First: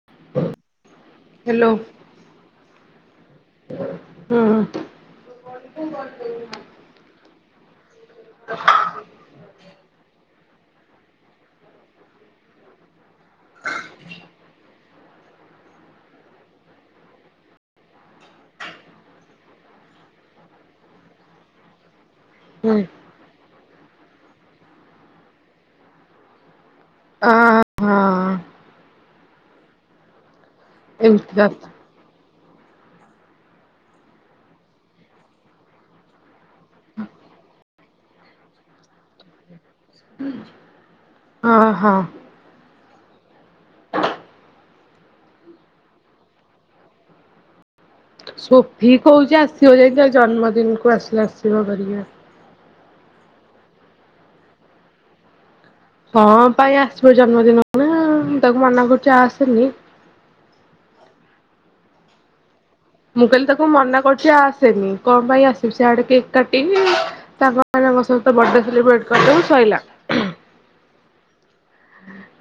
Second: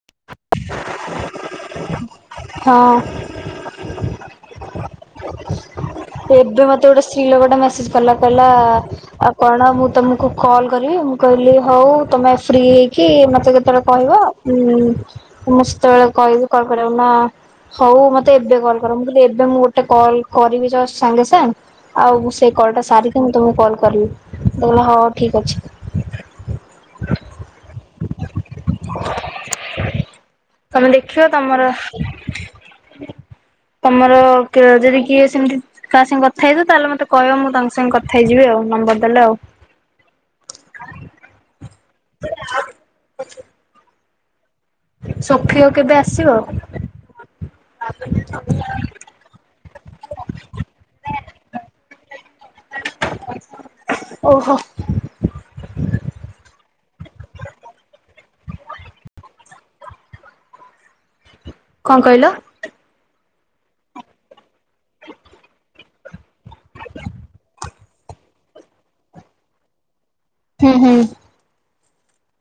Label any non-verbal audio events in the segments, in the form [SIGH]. [INAUDIBLE] ହଁ। ହୁଁ। ଏବେ ମତେ ଗୋଟେ ସ୍ତ୍ରୀ ଲୋକ ଟା ମେସେଜ୍ କଲା କହିଲା ଆଉ କଣ ମୁଁ ତମକୁ କଲ୍ କରିବି ମୁଁ କହିଲି ହଉ ତମେ ଫ୍ରି ହେଇକି ମତେ କେତେବେଳେ କହିବ। ହୁଁ ନିସ୍ତଳ କହିବି କଲ୍ କରିବାକୁ ନା ହଉ ମତେ ଏବେ କଲ୍ କର ମୁଁ କହିଲି ମୁଁ ଗୋଟେ କଲ୍ କରିବି ଜଷ୍ଟ ସାଙ୍ଗେ ସାଙ୍ଗେ ଆଉ ସେ କଲ୍ ଟା ସାରିକି ମୁଁ ତୁମକୁ କଲ୍ କରିବି ସେ କହିଲା ହଁ ଠିକ୍ ଅଛି। ଅଁ ହଁ। ତମେ ଦେଖିବ ଏମିତି ତମର କଥା ତମର କେ ଯଦି କିଏ ସେମିତି କା ସାଙ୍ଗେ କଥା ହେଇଥିବ ତାହେଲେ ମତେ କହିବ ମୁଁ ତାଙ୍କ ସାଙ୍ଗେ କଥାଇଯିବି ଆଉ ନମ୍ବର ଦେଲେ ଉ। ଅ ହଁ। [UNINTELLIGIBLE] ସୋଫିୟ କେବେ ଆସିବ? ସୋଫି କହୁଛି ଆସିବ ଯାଇ ତା ଜନ୍ମଦିନ କୁ ଆସିଲେ ଆସିବ କରିଆ। ଓହୋ। କଣ ପାଇଁ ଆସିବ ଜନ୍ମଦିନକୁ ନା ମୁଁ ତାକୁ ମନା କରୁଛି ଆସେନି କଣ କହିଲ? ମୁଁ କହିଲି ତାକୁ ମନା କରୁଛି ଆସେନି କଣ ପାଇଁ ଆସିବୁ ସିଆଡେ କେକ୍ କାଟିିବି ତାଙ୍କ ଏମାନଙ୍କ ସହିତ ବାର୍ଥଡେ ସେଲିବ୍ରେଟ୍ କରିଦବୁ ସଇିଲା। ହୁଁ, ହୁଁ।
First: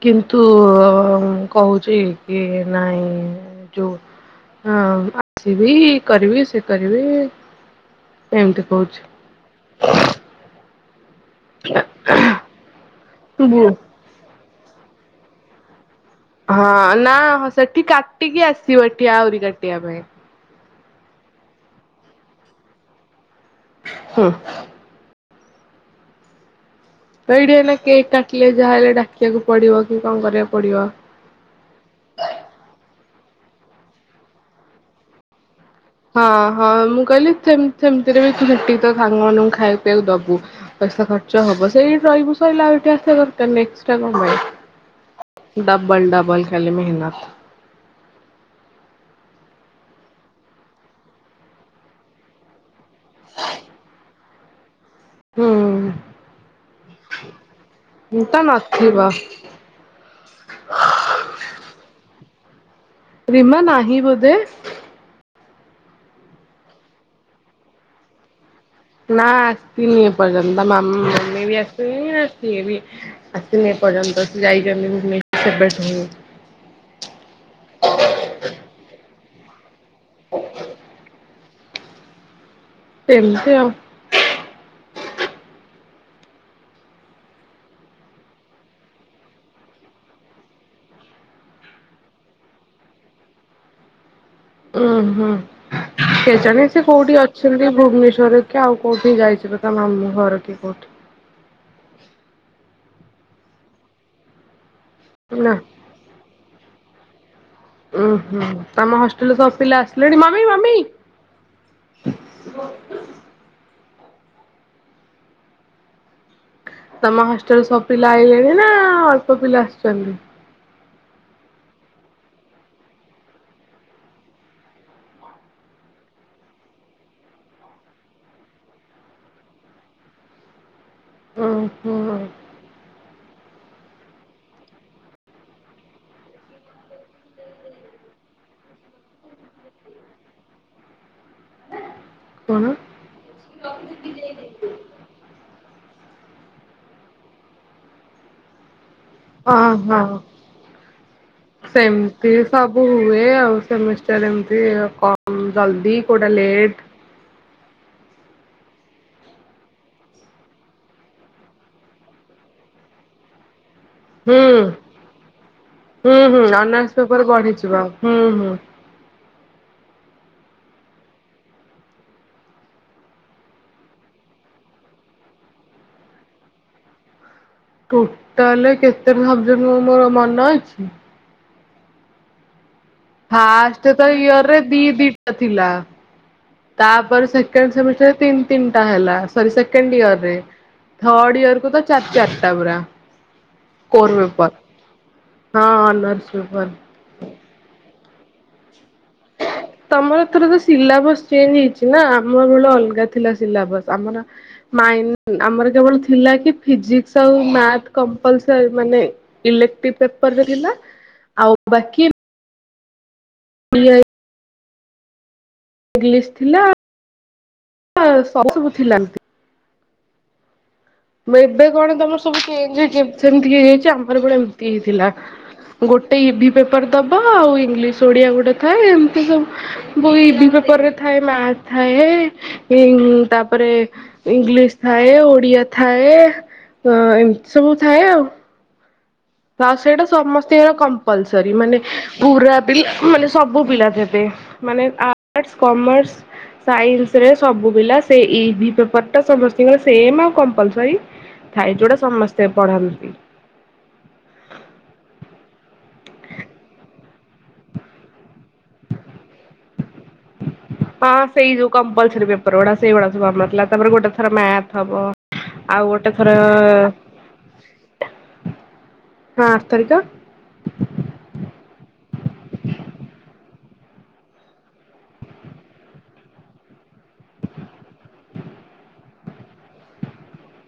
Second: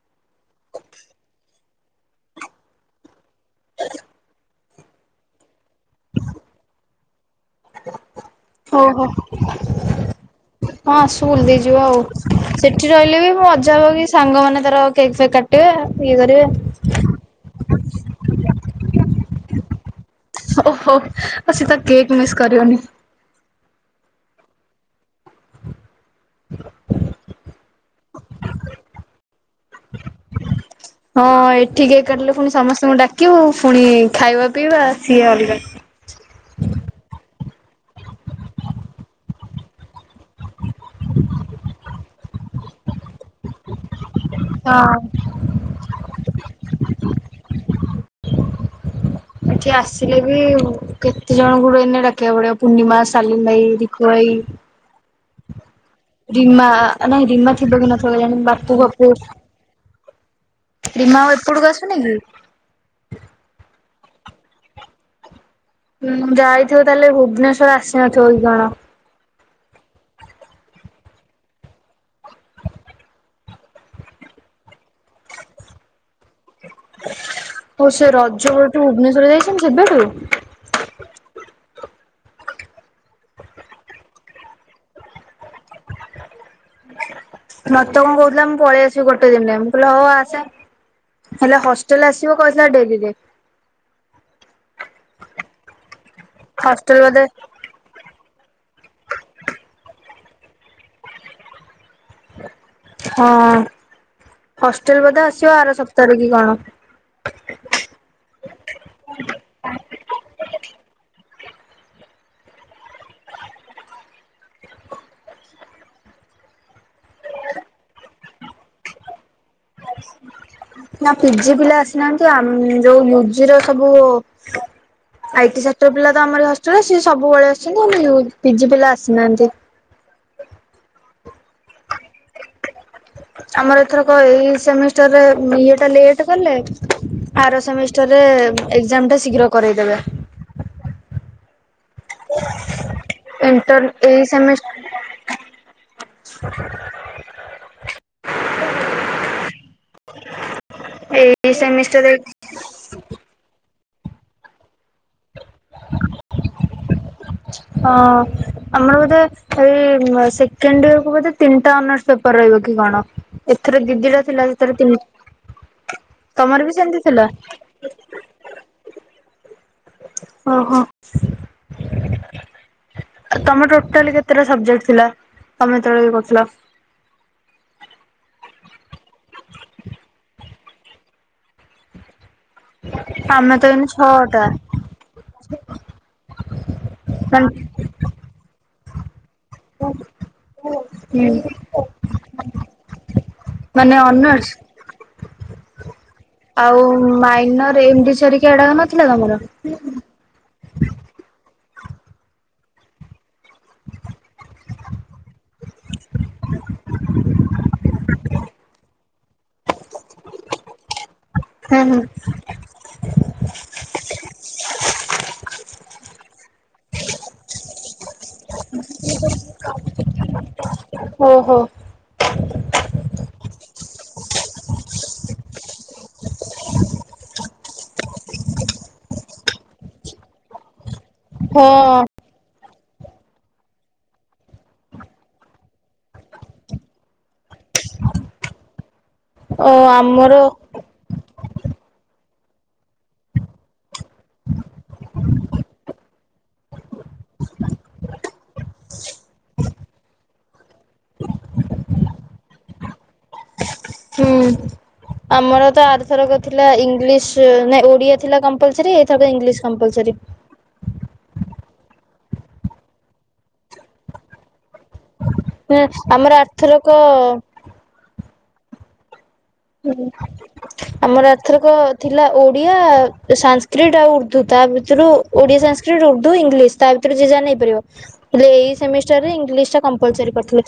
କିନ୍ତୁ କହୁଛି କି ନାଇଁ ଯୋଉ ହଁ ଆସିବି କରିବି ସେ କରିବି ଏମିତି କହୁଛି। ଓହୋ। ହଁ ଆସୁ ବୁଲି ଦେଇ କି ଯିବ ଆଉ ସେଠି ରହିଲେ ବି ମୁଁ ବୁ ମଜା ହବ କି ସାଙ୍ଗମାନେ ତାର କେକ୍ ଫେକ୍ କା ହଁ ନା ହଁ ସେଠି କାଟିକି ଆସିବ ଏଠି ଆହୁରି କାଟିବା ପାଇଁ ଓହୋ ଅ ସେ ତା କେକ୍ ମିସ୍ କରିବନି। ହୁଁ। ତ ଏଇଠି ଏଇନା କେକ୍ କାଟିଲେ ଯାହାହଲେ ଡାକିବାକୁ ପଡିବ କି କଣ କରିବାକୁ ପଡିବ ହଁ ଏଠି କେକ୍ କାଟିଲେ ପୁଣି ସମସ୍ତଙ୍କୁ ଡାକିବୁ ପୁଣି ଖାଇବା ପିଇବା ସିଏ ଅଲଗା ହଁ ହଁ ମୁଁ କହିଲି ସେମ୍ ସେମିତିରେ ବି ସେଟି ତା ସାଙ୍ଗ ମାନଙ୍କୁ ଖାଇବାକୁ ପିଇବାକୁ ଦବୁ ପଇସା ଖର୍ଚ୍ଚ ହବ ସେଇଟି ରହିବୁ ସଇଲା ଆଉ ଏଠି ଆସିବା ଦରକାର ନାହିଁ ଏକ୍ସଟ୍ରା କଣ ପାଇଁ? ହଁ। ଡବଲ୍ ଡବଲ୍ ଖାଲି ମେହନତ ଏଠି ଆସିଲେ ବି କେତେ ଜଣଙ୍କୁଠୁ ଏଇନେ ଡାକିବାକୁ ପଡିବ ପୂର୍ଣିମା ସାଲିମ୍ ଭାଇ, ରିକୁ ଭାଇ ହୁଁ। ରିମା ନାଇଁ ରିମା ଥିବ କି ନଥିବ ତ କେଜାଣି ବାପୁ ନଥିବ ପପୁ ପ୍ରିମା ଆଉ ଏପଟକୁ ଆସୁନି କି? ରିମା ନାହିଁ ବୋଧେ? ହୁଁ ଯାଇଥିବ ତାହେଲେ ଭୁବନେଶ୍ୱର ଆସିନଥିବ କି କଣ? ନା ଆସିନି ଏପର୍ଯ୍ୟନ୍ତ ମ ମମି ବି ଆସିବି ସିଏ ବି ଆସିିନ ଏ ପର୍ଯ୍ୟନ୍ତ ସେ ଯାଇଛନ୍ତି ଭୁବନେଶ୍ୱଵର ସେବେ ଠୁ କଣ ସିଏ ରଜ ବେଳଠୁ ଭୁବନେଶ୍ୱର ଯାଇଛନ୍ତି ସେବେଠୁ? ସେମିତି ଆଉ ମତେ କଣ କହୁଥିଲା ମୁଁ ପଳେଇ ଆସିବି ଗୋଟେ ଦିନରେ ମୁଁ କହିଲି ହଉ ଆସେ ହେଲେ ହଷ୍ଟେଲ ଆସିବ କହିଥିଲା ଡେରିରେ ଉଁ ହୁଁ କେ ଜାଣେ ସେ ହଷ୍ଟେଲ କୋଉଠି ବୋଧେ ଅଛନ୍ତି ଭୁବନେଶ୍ୱରରେ କି ଆଉ କୋଉଠି ଯାଇଥିବ ତା ମାମୁଁ ଘର କି କୋଉଠି? ହଁ ହଷ୍ଟେଲ ବୋଧ ନା ଆସିବ ଆର ସପ୍ତାହରେ କି କଣ? ଉ ହୁଁ ତମ ହଷ୍ଟେଲକୁ ସବୁ ପିଲା ଆସିଲେଣି? ତମ ହଷ୍ଟେଲ ସବ ପିଲା ଆଇଗଲେଣି ନା ଅଳ୍ପ ପିଲା? ଆସିଛନ୍ତି? ନା ପିଜି ପିଲା ଆସିନାହାନ୍ତି ଆ ଯୋଉ ମୁଜିର ସବୁ ଆଇ ସେକ୍ଟର ପିଲା ତ ଆମରି ହଷ୍ଟେଲ ସିଏ ସବୁବେଳେ ଅଛନ୍ତି ଆ ପିଜି ପିଲା ଆସିନାହାନ୍ତି। ହଁ ହୁଁ। ଆମର ଏଥରକ ଏଇ ସେମିଷ୍ଟରରେ ଇଏ ଟା ଲେଟ କଲେ ଆର ସେମିଷ୍ଟରରେ ଏକ୍ଜାମ ଟା ଶୀଘ୍ର କରାଇଦେବେ କଣ ଇଣ୍ଟର ଏଇ ସେମିଷ୍ଟ ହଁ ହଁ। ଏଇ ସେମିଷ୍ଟର ସେମିତି ସବୁ ହୁଏ ଆଉ ସେମିଷ୍ଟାର ଏମତି କଣ ଜଲ୍ଦି କେୋଉଟା ଲେଟ୍ ହଁ ଆମର ବୋଧେ ଏଇ ସେକେଣ୍ଡ ଇୟର କ ବୋଧେ ତିନିଟା ଅନ ପେପର୍ ରହିବ କି କଣ ଏଥର ଦିଦିଟା ହୁଁ ଥିଲା ସେଥର ତିନି ହୁଁ ହୁଁ ତମର ବି ଅନର୍ସ ସେମିତି ପେପର ଥିଲା ବଢିଯିବ ହୁଁ ହୁଁ ଓହୋ ତମର ଟୋଟାଲ କେତେଟା ସବଜେକ୍ଟ ଥିଲା ତମେଯେତେବେଳେ ଇଏ କରୁଥିଲ? ଟୋଟାଲ କେତେ ସବଜ ମୋର ମନେ ଅଛି ଆମେ ତ ଏଇନେ ଫାଷ୍ଟ ଛଅଟା ତୟରେ ଦି ଦିଟା ଥିଲା ତାପରେ ମାନେ ସେକେଣ୍ଡ ସେମିଷ୍ଟ ତିନି ତିନିଟା ହେଲା ସେକେଣ୍ଡ ଇୟର ରେ ହୁଁ ଥଡ ଇୟର କୁ ତ ଚାରି ଚାରିଟା ପୁରା ମାନେ କର୍ ଅନର୍ସ ପେପର୍ ହଁ ଅନର୍ସ ପେପର। ଆଉ ମାଇନର ଏମିଡି ସରିକି ଏଡାକ ନଥିଲା ତମର ଆମର ଏଥର ତ ସିଲାବସ ଚେଞ୍ଜ ହେଇଛି ନା ଆମ ଭେଳେ ଅଲଗା ଥିଲା ସିଲାବସ ଆମର ମାଇନି ଆମର କେବଳ ଥିଲା କି ଫିଜିକ୍ସ ଆଉ ମେୟଥ କମ୍ପ୍ଲସରି ମାନେ ଇଲେକ୍ଟ୍ରିକ ପେପର ରେ ଥିଲା ଆଉ ହୁଁ ହୁଁ ବାକି ହ। [UNINTELLIGIBLE] ଇଂଲିଶ ଥିଲାସ୍। [INAUDIBLE] ମୁ ଓହୋ ଏବେ କଣ ତମର ସବୁ ଚେଞ୍ଜ ହେଇ ସେମତି ହେଇଯାଇଛି ଆମର ପ ଏମିତି ହେଇଥିଲା ଗୋଟେ ଇଭି ପେପର ଦବା ଆଉ ଇଂଲିଶ ଓଡିଆ ଗୋଟେ ଥାଏ ଏମିତି ସବୁ ବୋଇ ଇଭି ପେପରରେ ଥାଏ ମଥ ହଁ। ଥାଏ ତାପରେ ଇଂଲିଶ ଥାଏ ଓଡିଆ ଥାଏ ଅ ଏମିତି ସବୁ ଥାଏ ଆଉ ଓ ଆଉ ସେଇଟା ଆମର ସମସ୍ତଙ୍କର କମ୍ପଲସରି ମାନେ ପୁରା ପିଲା ମାନେ ସବୁ ପିଲା ଯେବେ ମାନେ ଆର୍ଟସ୍ କମାର୍ସ ସାଇନ୍ସ ରେ ସବୁ ପିଲା ସେ ଇଭି ପେପର ଟା ସମସ୍ତେ ଙ୍କର ସେମ୍ ଆଉ କମ୍ପଲସର ଥାଇ ଯୋଉଟା ସମସ୍ତେ ପଢନ୍ତି। ହୁଁ ଆମର ତ ଆରଥର କ ଥିଲା ଇଂଲିଶ ନ ଓଡିଆ ଥିଲା କମ୍ପଲସରି ଏଇ ଇଂଲିଶ କମ୍ପଲସୀ। ହଁ ସେଇ ଯଉ କମ୍ପଲ୍ସାରି ପେପର ଗୁଡା ସେଇ ଗଡା ସବୁ ଆମର ଥିଲା ତାପରେ ଗୋଟେ ଥର ମାଥ ହବ, ଆଉ ଗୋଟେ ଆମର ଥର ଆରଥରକ ହଁ ଥରିକ ହୁଁ। ଆମର ଏଥରକ ଥିଲା ଓଡିଆ ସାସ୍କ୍ରିଟ ଆଉ ଉର୍ଦ୍ଦୁ ତା ଭିତରୁ- ଓଡ଼ିଆ ସଂସ୍କୃତ ଉର୍ଦୁ ଇଂଲିଶ ତା ଭିତରେ ଜିଜା ନେଇପାରିବ। ହେଲେ ଏଇ ସେମିଷ୍ଟର ରେ ଇଂଲିଶ ଟା କମ୍ପଲସରି କରିଥିଲେ।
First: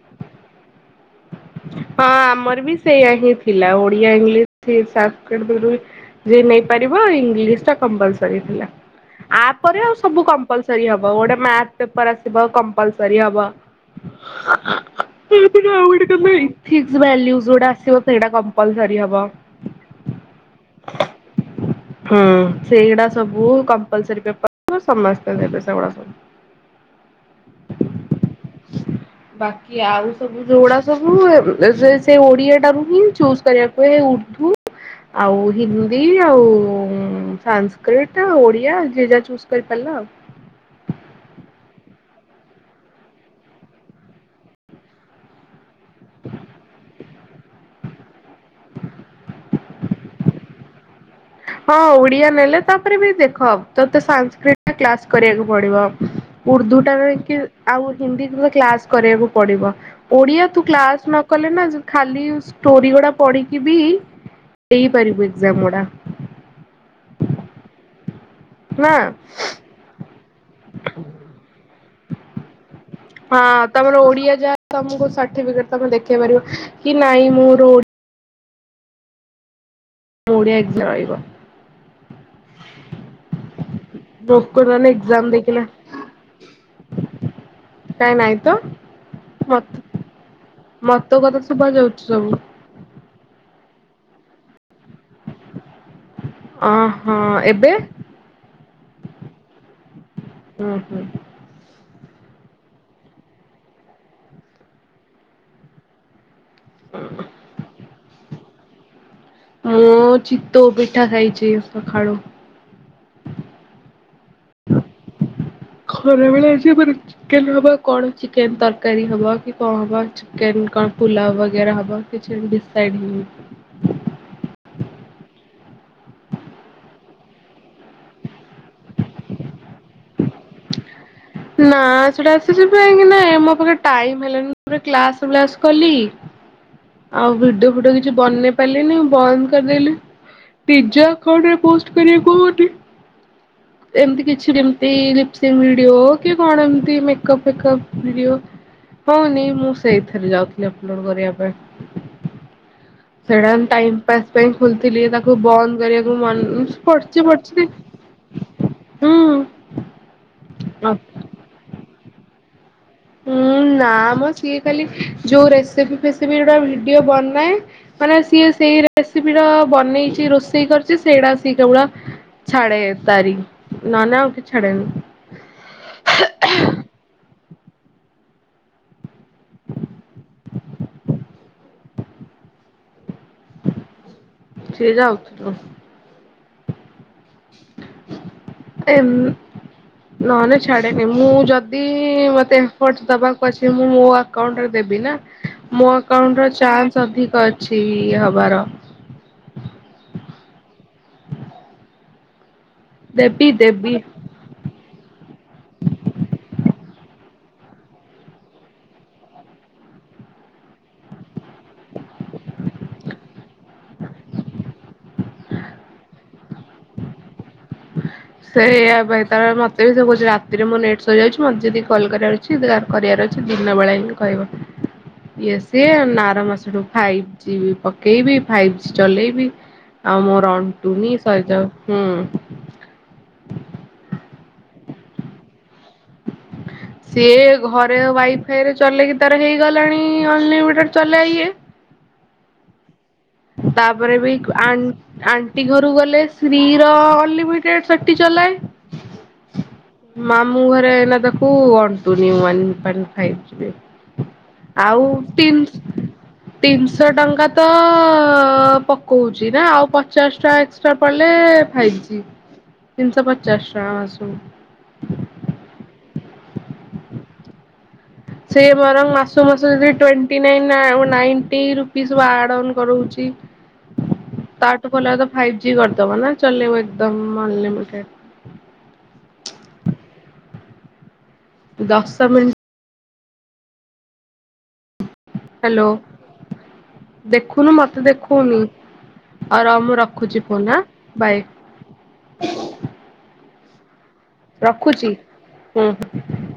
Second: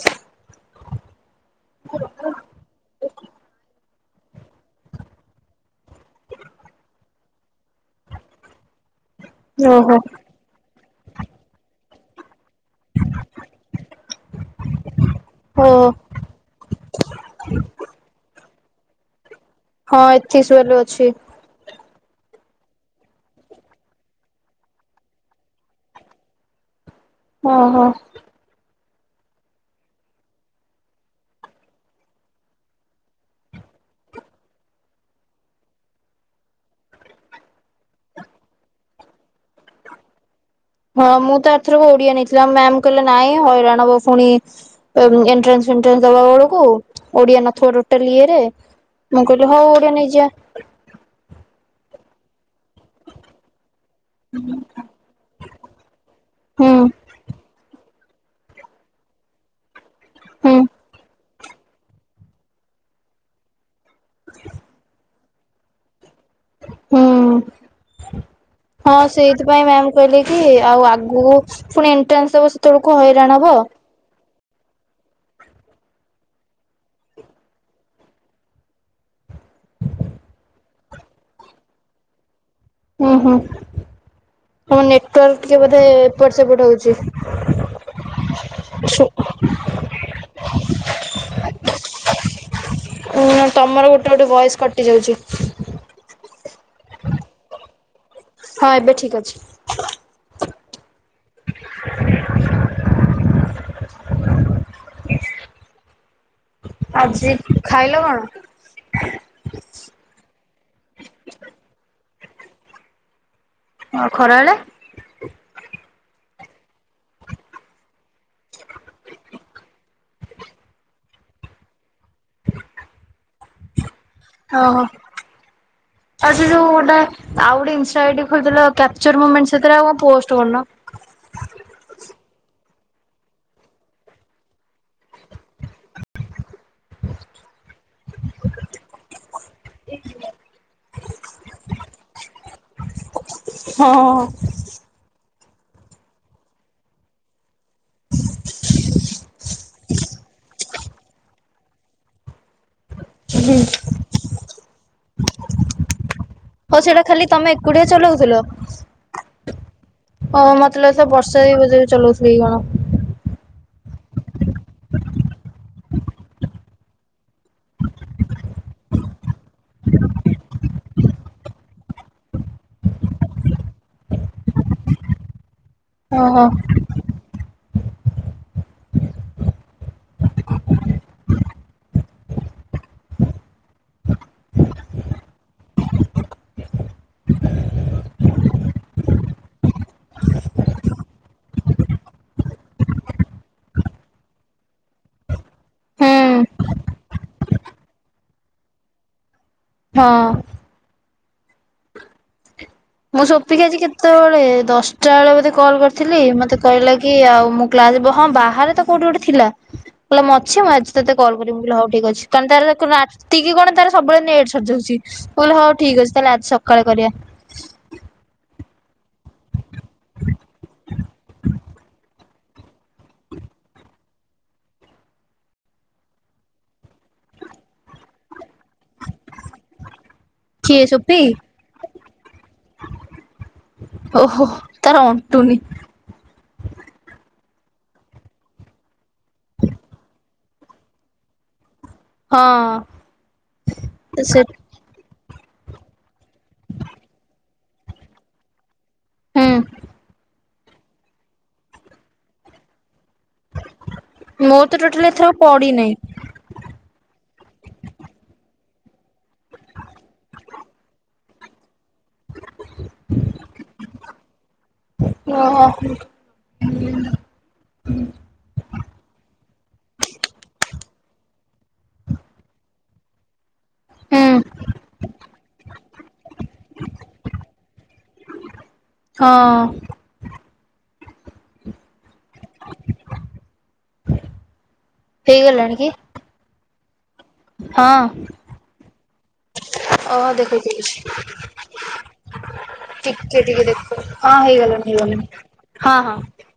[INAUDIBLE] ହଁ ଆମର ବି ସେଇଆ ହିଁ ଥିଲା ଓଡିଆ ଇଂଲିଶ [UNINTELLIGIBLE] ଜା ନେଇପାରିବ ଇଂଲିଶ ଟା କମ୍ପଲସରି ଥିଲା ତାପରେ ଆଉ ଓହୋ ସବୁ କ- କମ୍ପ୍ଲସରି ହବ ଗୋଟେ ମାଥ ପେପର ଆସିବ କ କଲ୍ କରି ହବ ଓ ଯୋଟା ଆସିବ ସେଇଟା କଲ ହବ। ହଁ ଏଥି ସଆ ଅଛି। ହୁଁ ସେଇଗୁଡା ସବୁଲ ସମସ୍ତେବେ ସେଗୁଡା ସବୁ। ହଁ ହଁ। ବାକି ଆଉ ସବୁ ଯୋଉଡା ସବୁ ସେ ଓଡିଆ ଟାରୁ ହିଁ ଚୁଜ କରିବାକୁ। ଏ ର୍ଦ୍ଦୁ। ଆଉ ହିନ୍ଦୀ ଆଉ ସାଂସ୍କ୍ରିଟ ଓଡିଆ ଯିଏ ଯାହା ଚୁଜ୍ କରିପାରିଲା ଆଉ। ହଁ ମୁଁ ତ ଆରଥରକ ଓଡିଆ ନେଇଥିଲି ମ୍ୟାମ କହିଲେ ନାଇଁ ହଇରାଣବ ପୁଣି ଏମ ଏଣ୍ଟ୍ରାନ୍ସ ଫେଟ୍ରାନ୍ସ ଦବା ବେଳକୁ ଓଡିଆ ନଥଥିବା ଟୋଟାଲି ଇଏରେ ମୁଁ କହିଲି ହଉ ଓଡ଼ିଆ ନେଇଯିବା। ହଁ ଓଡିଆ ନେଲେ ତାପରେ ବି ଦେଖ ତତେ ସାଂକ୍ରିଡ୍ କ୍ଲାସ କରିବାକୁ ପଡିବ ହୁଁ ଉର୍ଦ୍ଦୁ ଟା କି ଆଉ ହିନ୍ଦୀ ତେ କ୍ଲାସ କରିବାକୁ ପଡିବ। ଓଡିଆ ହୁଁ ତୁ କ୍ଲାସ ନ କଲେ ନା ଖାଲି ଷ୍ଟୋରି ଗୁଡା ପଢିକି ବି ଦେଇପାରିବୁ ଏକ୍ଜାମ ଗୁଡା। ହୁଁ ନା ହଁ ସେଇଥିପାଇଁ ମ୍ୟାମ କହିଲେ କି ଆଉ ଆଗୁକୁ ପୁଣି ଏଣ୍ଟ୍ରାନ୍ସ ଦବ ସେତେବେଳକୁ ହଇରାଣ ହଁ ହବ। ତମର ଓଡିଆ ଯାହା ତମକୁ ଷାଠି ବିକେଟ ତମେ ଦେଖେଇ ପାରିବ କି ନାଇଁ ମୋରୋ ଓ ଡ଼ିଆ ଏକଜରଇବ। ହୁଁ ହୁଁ। ତମ ଲୋକମାନେ ଏକ୍ଜାମ ନେଟୱାର୍କ ଟିକେ ଦେଇକିନା ବୋଧେ ଏପଟ ସେପଟ ହଉଛି? କାଇଁ ନାଇଁ ତ ମ ତେ ମ ତୋ କଥା ଶୁଭ ଯାଉଛି ସବୁ। ଉଁ ତମର ଗୋଟେ ଗୋଟେ ବୟେସ କଟି ଯାଉଛି? ଅଁ ହଁ ଏବେ? ହଁ ଏବେ ଠିକ୍ ଅଛି। ହୁଁ ହୁଁ। ଆଜି ଖାଇଲ କଣ? ଓ ଚିତଉ ପିଠା ଖାଇଛି ସଖାଳୁ। ଆଉ ଖରାବେଳେ? ଖରା ବେଳେ ଅଛି ମ ଚିକେନ ହବ କଣ ଚିକେନ ତରକାରୀ ହବ କି କଣ ହବ ଛି କେନ କଣ ପୁଲାଓ ବଗେରା ହବ କିଛି ଡିସାଇଡ୍ ହେଇନି। ଓହୋ ଆ ସେ ଯୋଉ ଗୋଟା ଆଉ ଗୋଟେ ଇଷ୍ଟା ଆଇଡି ଖୋଲିଥିଲ କ୍ୟାପଚରମୋମେଣ୍ଟ ସେଇଥିରେ ଆଉ କଣ ପୋଷ୍ଟ କରୁନ? ନା ସେଟା ସେସିପାଇଁ କିନା ଏ ମୋ ପାଖରେ ଟାଇମ୍ ହେଲାନି ପରେ କ୍ଲାସ ଫ୍ଲାସ କଲି। ଆଉ ଭିଡିଓ ଫିଡିଓ କିଛି ବନେଇ ପାରିଲିନି ବନ୍ଦ କରିଦେଲି। ନିଜ ଆକାଉଣ୍ଟୁରେ ପୋଷ୍ଟ କରିବାକୁ ହୁଉନି ହଁ। ଏମିତି କିଛି ଯେମିତି ଲିପସିଂ ଭିଡିଓ କି କଣ ଏମତି ମେକପ୍ ଫେକପ୍ ଭିଡିଓ। ହଉନି ମୁଁ ସେଇଥିରେ ଯାଉଥିଲି ଅପଲୋଡ କରିବା ପାଇଁ। ସେଟା ଟାଇମ ପାସ୍ ପାଇଁ ଖୋଲିଥିଲି ତାକୁ ବନ୍ଦ କରିବାକୁ ମ ହଉ ସେଇଟା ପଡ଼ିଛି ପ ତମେ ଏକୁଟିଆ ଚଲଉଥିଲ? ହଁ ମତେ ଲାଗୁଥିଲା ବର୍ଷା ବି ବୋଧେ ଚଲାଉଥିଲେକି କଣ। ହୁଁ ନା ମ ସିଏ ଖାଲି ଯୋଉ ରେସିପି ଫେସିପି ଗୁଡା ଭିଡିଓ ବନାଏ ମାନେ ସିଏ ସେଇ ରେସିପି ର ବନେଇଛି ରୋଷେଇ କରିଛି ସେଇଟା ସିଏ କେବଳ ଛାଡ଼େ ତାରି ନହେଲେ ଆଉ କିଛି ଛାଡ଼େ ନି। ଓହୋ। ସେ ଯାଉଥୁଲୁ। ଏମ ନହେଲେ ଛାଡ଼େ ନି ମୁଁ ଯଦି ମତେ ଏଫଟ୍ ଦବାକୁ ଅଛି ମୁଁ ମୋ ଆ ଆକାଉଣ୍ଟ ରେ ଦେବି ନା ମୋ ହୁଁ ଆକାଉଣ୍ଟ ର ଚାନ୍ସ ଅଧିକ ଅଛି ହବାର। ହଁ। ମୁଁ ଦେବି ସପିକି ଆଜି ଦେବି। କେତେବେଳେ ଦଶ ଦଶଟା ବେଳେ ବୋଧେ କଲ୍ କରିଥିଲି ମତେ କହିଲା କି ଆଉ ମୁଁ କ୍ଲାସ୍ ଯିବି ହଁ ବାହାରେ ତ କୋଉଠି ଗୋଟେ ଥିଲା। କହିଲା ମୁଁ ଅଛି ମୁଁ ଆଜି ତତେ କଲ କରିବି ମୁଁ କହିଲି ହଉ ଠିକ ଅଛି କାରଣ ରାତିକି କଣ ତାର ସବୁବେଳେ ନେଟ୍ ସରିଯାଉଛି। ମୁଁ କହିଲି ହଉ ଠିକ୍ ଅଛି ତାହେଲେ ଆଜି ସକାଳେ କରିବା। ସେଇୟା ଭାଇଲେ ମତେ ବି ସେ କହୁଛି ରାତିରେ ମୁଁ ନେଟ୍ ସରିଯାଉଛି ମତେ ଯଦି କଲ କରିବାର ଅଛି। ଯାହାର କରିବାର ଅଛି ଦିନବେଳା ହିଁ କରିବ। ଇଏ ସିଏ ଆର ମାସଠୁ ଫାଇଭ ଜି ପକେଇବି ଫାଇଭ ଜି ଚଲେଇବି। ଆଉ ମୋର କିଏ ଅଣ୍ଟୁନି ସୋପି? ସରିଯାଉଛି ହୁଁ। ଓହୋ ତାର ଅଣ୍ଟୁନି। ହ ସିଏ ଘରେ ୱାଇଫାଇରେ ଚଲେଇକି ତାର ହେଇଗଲାଣି ଅନଲିମିଟେଡ଼ ଚଲେ ଇଏ। ହଁ ତାପରେ ବି ସେ ଆନ ଆଣ୍ଟି ଘରକୁ ଗଲେ ଫ୍ରିର ଅନଲିମିଟେଡ଼ ସେଠି ହୁଁ ଚଲାଏ। ମାମ ମୁଁ ଘରେ ହେଲା ତାକୁ ଅଣ୍ଟୁନି ୱାନ ପଏଣ୍ଟ ଫାଇଭ ଜିବି। ମୋର ତ ଆଉ ଟୋଟାଲି ଏଥରକ ତିନ ପଡିନାହିଁ। ତିନିଶହ ଟଙ୍କା ତ ପକଉଛି ନା ଆଉ ପଚାଶ ଟଙ୍କା ଏକ୍ସଟ୍ରା ପଡ଼ିଲେ ଫାଇବ ଜି। ତିନଶହ ପଚାଶ ଟଙ୍କା ମାସକୁ। ଓହୋ ସେ ବରଂ ମାସକୁ ମାସକୁ two twenty nine ninety rupee ସବୁ ଆଡ଼୍ ଅନ୍ କରଉଛି। ହୁଁ ତାଠୁ ଭଲ ଫାଇଭ ଜି କରିଦବ ନା ଚଲେଇବ ଏକଦ ଅନଲିମିଟେଡ। ହଁ ଦଶ ମିିନଟ। ହେଇ ଗଲାଣି ହ୍ୟାଲୋ କି? ଦେଖୁନୁ ହଁ। ମତେ ଦେଖଉନି ହଉ ରଅ ମୁଁ ଓହୋ ରଖୁଛି ଦେଖଉଛି ଫୋନ ହାଁ ଦେଖୁଛି ବାଇ। ଟିକେ ଟିକେ। ହଁ ହେଇଗଲାଣି ରଖୁଛି ହେଇଗଲାଣି ହୁଁ। ହଁ ହଁ